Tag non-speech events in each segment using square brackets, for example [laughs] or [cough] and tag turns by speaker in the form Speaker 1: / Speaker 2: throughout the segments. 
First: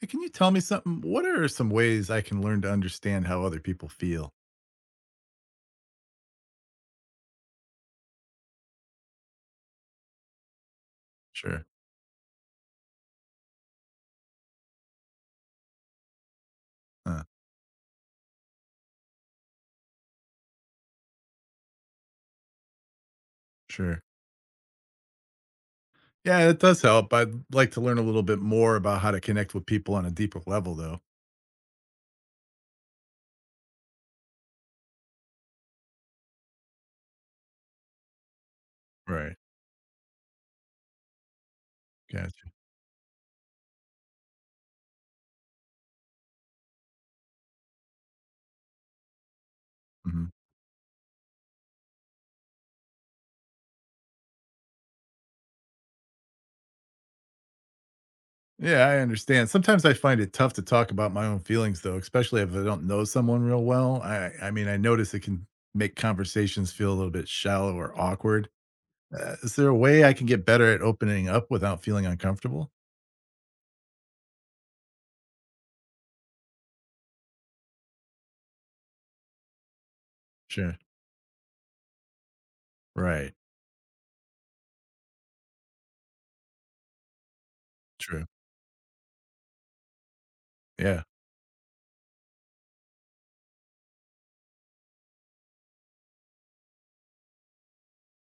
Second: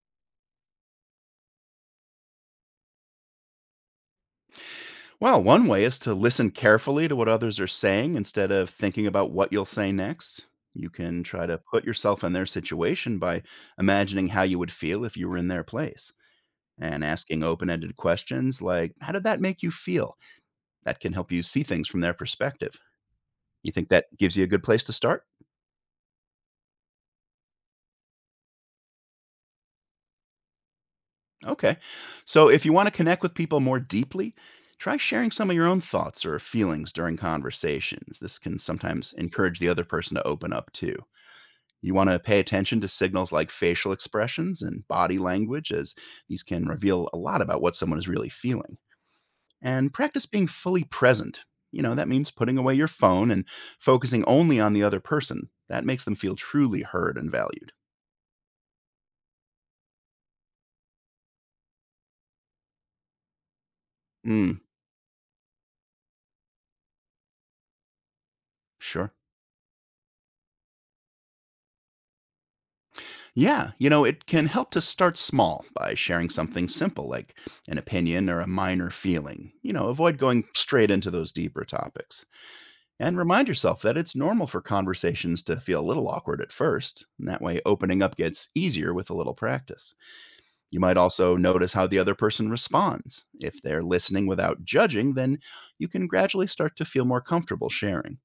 Speaker 1: Hey, can you tell me something? What are some ways I can learn to understand how other people feel?
Speaker 2: Well, one way is to listen carefully to what others are saying instead of thinking about what you'll say next. You can try to
Speaker 1: Sure.
Speaker 2: put yourself in their situation by imagining how you would feel if you were in their place and
Speaker 1: Uh,
Speaker 2: asking open ended questions like, How did that make you feel? That can help you see things from their perspective. You think
Speaker 1: sure.
Speaker 2: that gives you a good place to start?
Speaker 1: Yeah, it does help. I'd like to learn a little bit more about how to connect with people on a deeper level, though.
Speaker 2: Okay. So if you want to connect with people more deeply, try sharing some of your own thoughts or feelings during conversations. This can sometimes
Speaker 1: Right.
Speaker 2: encourage the other person to open up too. You want to pay
Speaker 1: Gotcha.
Speaker 2: attention to signals like facial expressions and body language, as these can reveal a lot about what someone is really feeling. And practice
Speaker 1: Hmm.
Speaker 2: being fully present. You know, that means putting away your phone and focusing only on the other person. That makes them feel truly heard and valued.
Speaker 1: Yeah, I understand. Sometimes I find it tough to talk about my own feelings, though, especially if I don't know someone real well. I, I
Speaker 2: Mm,
Speaker 1: mean, I notice it can make conversations feel a little bit shallow or awkward.
Speaker 2: sure.
Speaker 1: Is there a way I can get better at opening up without feeling uncomfortable?
Speaker 2: Yeah, you know, it can help to start small by sharing something simple like an opinion or a minor feeling. You know, avoid going
Speaker 1: Sure.
Speaker 2: straight into those deeper topics. And
Speaker 1: Right.
Speaker 2: remind yourself that it's normal for conversations to feel a little awkward at first. And that way, opening up
Speaker 1: True.
Speaker 2: gets easier with a little practice. You might
Speaker 1: Yeah.
Speaker 2: also notice how the other person responds. If they're listening without judging, then you can gradually start to feel more comfortable sharing.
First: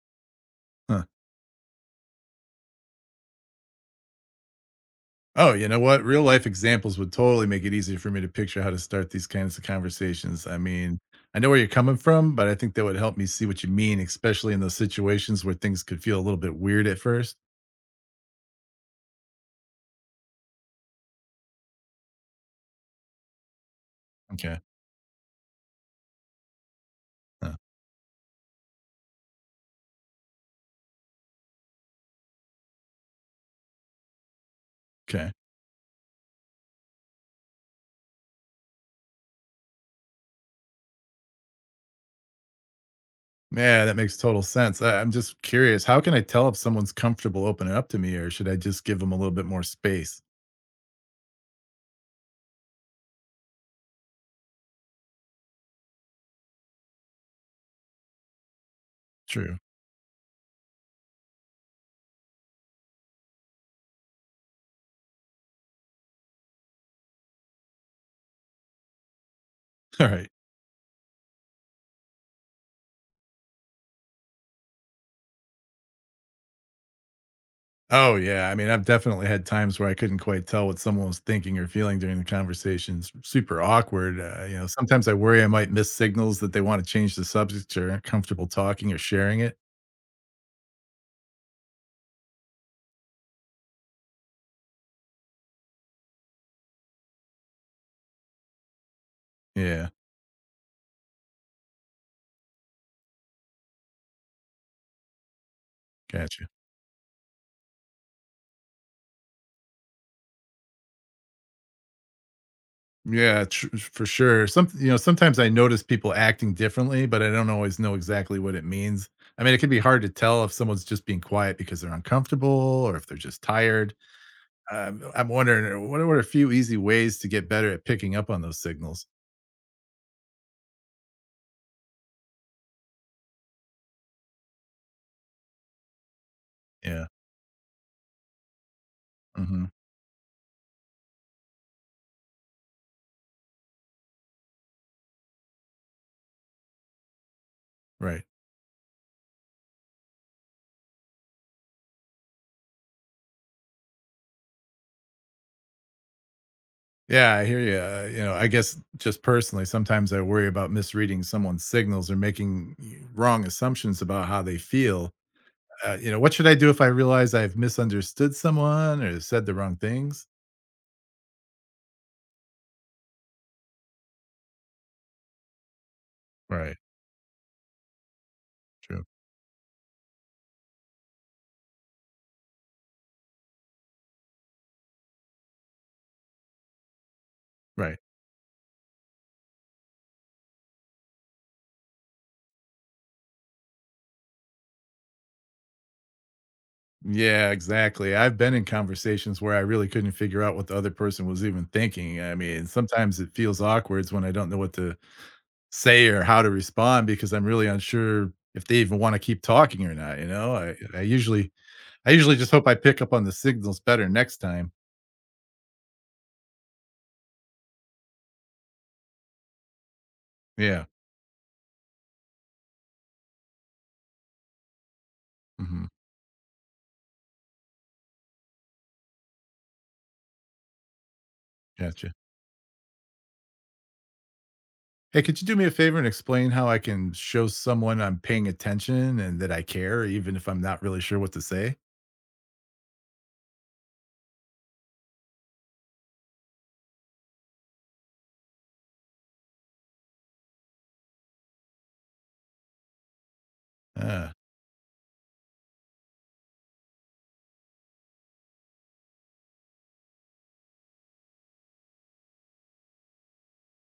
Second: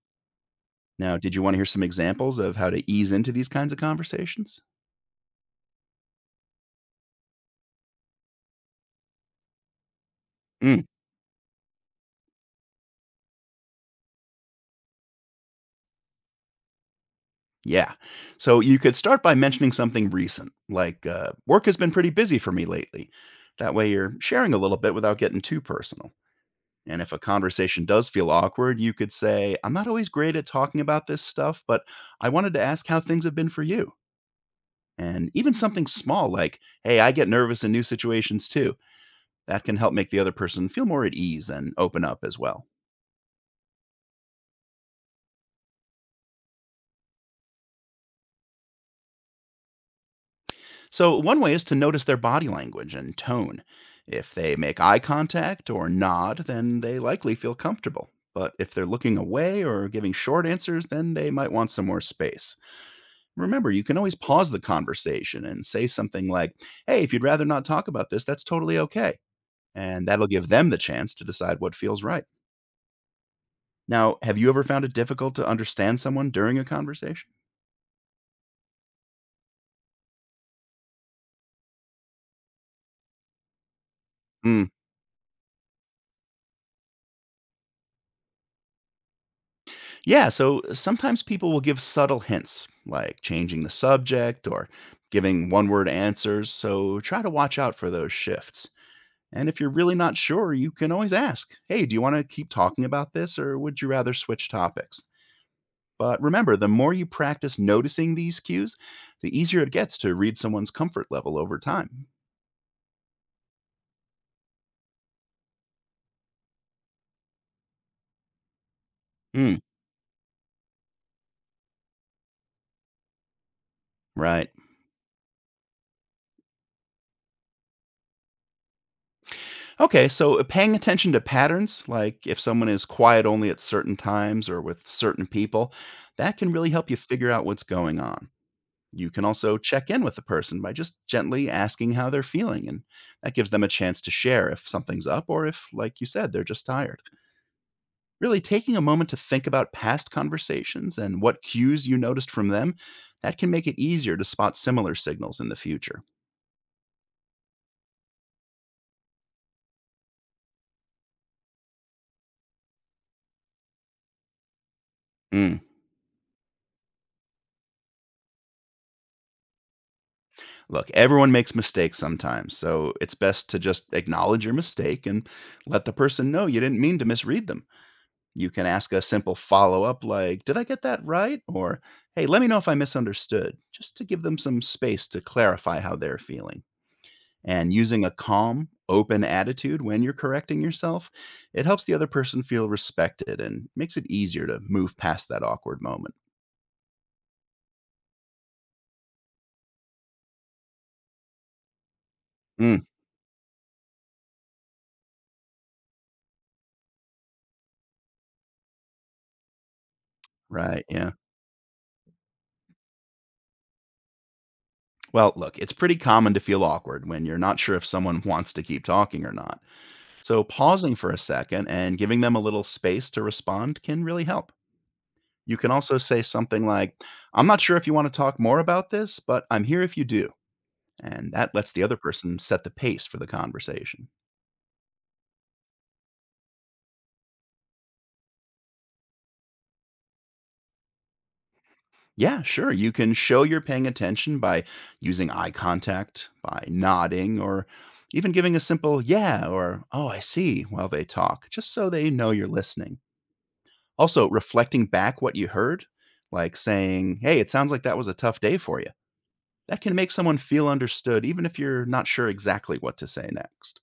Speaker 1: Huh.
Speaker 2: Now, did you want to hear some examples of how to ease into these kinds of conversations?
Speaker 1: Oh, you know what? Real life examples would totally make it easier for me to picture how to start these kinds of conversations. I
Speaker 2: Mm,
Speaker 1: mean, I know where you're coming from, but I think that would help me see what you mean, especially in those situations where things could feel a little bit weird at first.
Speaker 2: yeah. So you could start by mentioning something recent, like work has been pretty busy for me lately. That way, you're sharing a
Speaker 1: Okay.
Speaker 2: little bit without getting too personal. And if a
Speaker 1: Uh,
Speaker 2: conversation does feel awkward, you could say, I'm not always great at talking about this stuff, but I wanted to ask how things have been for you. And
Speaker 1: Okay.
Speaker 2: even something small like, hey, I get nervous in new situations too. That can help make the other person feel more at ease and open up as well.
Speaker 1: Yeah, that makes total sense. I'm just curious, how can I tell if someone's comfortable opening up to me, or should I just give them a little bit more space?
Speaker 2: So, one way is to notice their body language and tone. If they make eye contact or nod, then they likely feel comfortable. But if they're looking
Speaker 1: True.
Speaker 2: away or giving short answers, then they might want some more space. Remember, you can always pause the conversation and say something like, Hey, if you'd rather not talk about this, that's totally okay.
Speaker 1: [laughs]
Speaker 2: And
Speaker 1: All
Speaker 2: that'll
Speaker 1: right.
Speaker 2: give them the chance to decide what feels right. Now, have you ever found it difficult to understand someone during a conversation?
Speaker 1: Oh, yeah. I mean, I've definitely had times where I couldn't quite tell what someone was thinking or feeling during the conversations. Super awkward. You
Speaker 2: Mm.
Speaker 1: know, sometimes I worry I might miss signals that they want to change the subject or aren't comfortable talking or sharing it.
Speaker 2: Yeah, so sometimes people will give subtle hints, like changing the subject or giving one word answers. So try to watch out for those shifts. And if you're
Speaker 1: Yeah,
Speaker 2: really not sure, you can always ask, Hey, do you want to keep talking about this or would you rather switch topics? But
Speaker 1: gotcha.
Speaker 2: remember, the more you practice noticing these cues, the easier it gets to read someone's comfort level over time.
Speaker 1: Yeah, for sure. You know, sometimes I notice people acting differently, but I don't always know exactly what it means. I mean,
Speaker 2: Mm,
Speaker 1: it can be hard to tell if someone's just being quiet because they're uncomfortable or if they're just tired.
Speaker 2: right.
Speaker 1: I'm wondering, what are a few easy ways to get better at picking up on those signals?
Speaker 2: Okay, so paying attention to patterns, like if someone is quiet only at certain times or with certain people, that can really help you
Speaker 1: Yeah.
Speaker 2: figure out what's going on. You can also
Speaker 1: Mm-hmm.
Speaker 2: check in with the person by just gently asking how they're feeling, and that gives them a chance to share if something's up or if, like you said, they're just tired.
Speaker 1: Right.
Speaker 2: Really taking a moment to think about past conversations and what cues you noticed from them, that can make it easier to spot similar signals in the future.
Speaker 1: Yeah, I hear you. You know, I guess just personally, sometimes I worry about misreading someone's signals or making wrong assumptions about how they feel.
Speaker 2: Mm.
Speaker 1: You know, what should I do if I realize I've misunderstood someone or said the wrong things?
Speaker 2: Look, everyone makes mistakes sometimes, so it's best to just acknowledge your mistake and let the person know you
Speaker 1: Right.
Speaker 2: didn't mean to misread them. You can ask a
Speaker 1: True.
Speaker 2: simple follow up like, Did I get that right? Or, Hey, let me know if I misunderstood, just to give them some space to clarify how they're feeling. And
Speaker 1: Right.
Speaker 2: using a calm, open attitude when you're correcting yourself, it helps the other person feel respected and makes it easier to move past that awkward moment.
Speaker 1: Yeah, exactly. I've been in conversations where I really couldn't figure out what the other person was even thinking. I mean,
Speaker 2: Mm,
Speaker 1: sometimes it feels awkward when I don't know what to say or how to respond because I'm really unsure if they even want to keep talking or not. You know,
Speaker 2: right. Yeah.
Speaker 1: I usually just hope I pick up on the signals better next time.
Speaker 2: Well, look, it's pretty common to feel awkward when you're not sure if someone wants to keep talking or not. So,
Speaker 1: Yeah.
Speaker 2: pausing for a second and giving them a little space to respond can really help. You can
Speaker 1: Mhm.
Speaker 2: also say something like, I'm not sure if you want to talk more about this, but I'm here if you do. And that lets the other
Speaker 1: Gotcha.
Speaker 2: person set the pace for the conversation.
Speaker 1: Hey, could you do me a favor and explain how I can show someone I'm paying attention and that I care, even if I'm not really sure what to say?
Speaker 2: Yeah, sure. You can show you're paying attention by using eye contact, by nodding, or even giving a simple yeah or oh, I see while they talk, just so they know you're listening. Also,
Speaker 1: Uh,
Speaker 2: reflecting back what you heard, like saying, hey, it sounds like that was a tough day for you. That can make someone feel understood, even if you're not sure exactly what to say next.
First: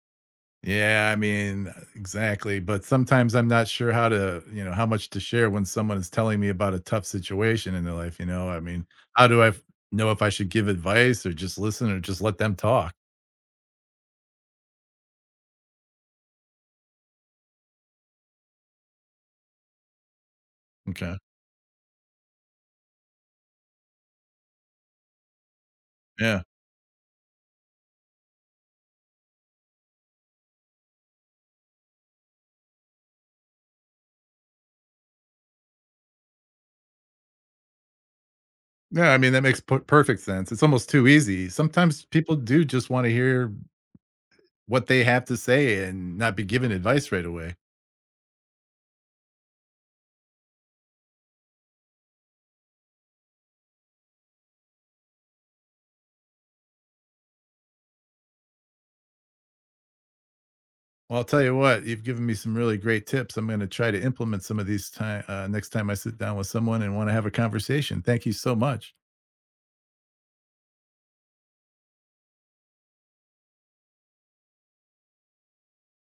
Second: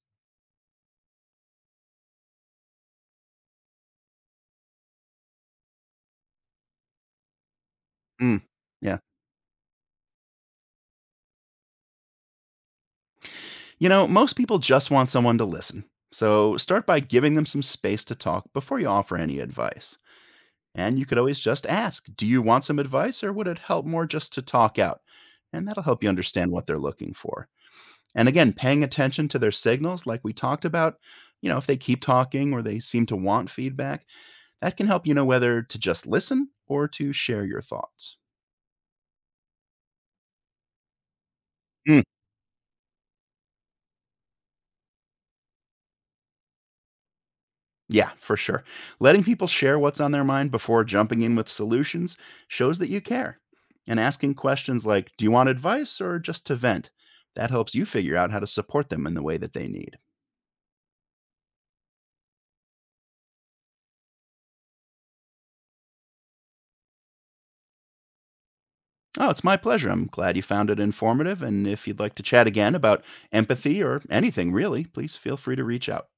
Speaker 1: yeah, I mean, exactly. But sometimes I'm not sure how to, you know, how much to share when someone is telling me about a tough situation in their life. You
Speaker 2: Mm,
Speaker 1: know, I mean,
Speaker 2: yeah.
Speaker 1: how do I f- know if I should give advice or just listen or just let them talk?
Speaker 2: You know, most people just want someone to listen. So start by giving them some space to talk before you offer any advice. And you
Speaker 1: Okay.
Speaker 2: could always just ask, Do you want some advice or would it help more just to talk out? And that'll help you
Speaker 1: Yeah.
Speaker 2: understand what they're looking for. And again, paying attention to their signals, like we talked about, you know, if they keep talking or they seem to want feedback, that can help you know whether to just listen or to share your thoughts.
Speaker 1: Yeah, I mean, that makes perfect sense. It's almost too easy.
Speaker 2: Mm,
Speaker 1: Sometimes people do just wanna hear what they have to say and not be given advice right away.
Speaker 2: yeah, for sure. Letting people share what's on their mind before jumping in with solutions shows that you care. And asking questions like, Do you want advice or just to vent? That helps you figure out how to support them in the way that they need.
Speaker 1: Well, I'll tell you what, you've given me some really great tips. I'm gonna try to implement some of these time next time I sit down with someone and wanna have a conversation. Thank you so much.
Speaker 2: Oh, it's my pleasure. I'm glad you found it informative. And if you'd like to chat again about empathy or anything really, please feel free to reach out.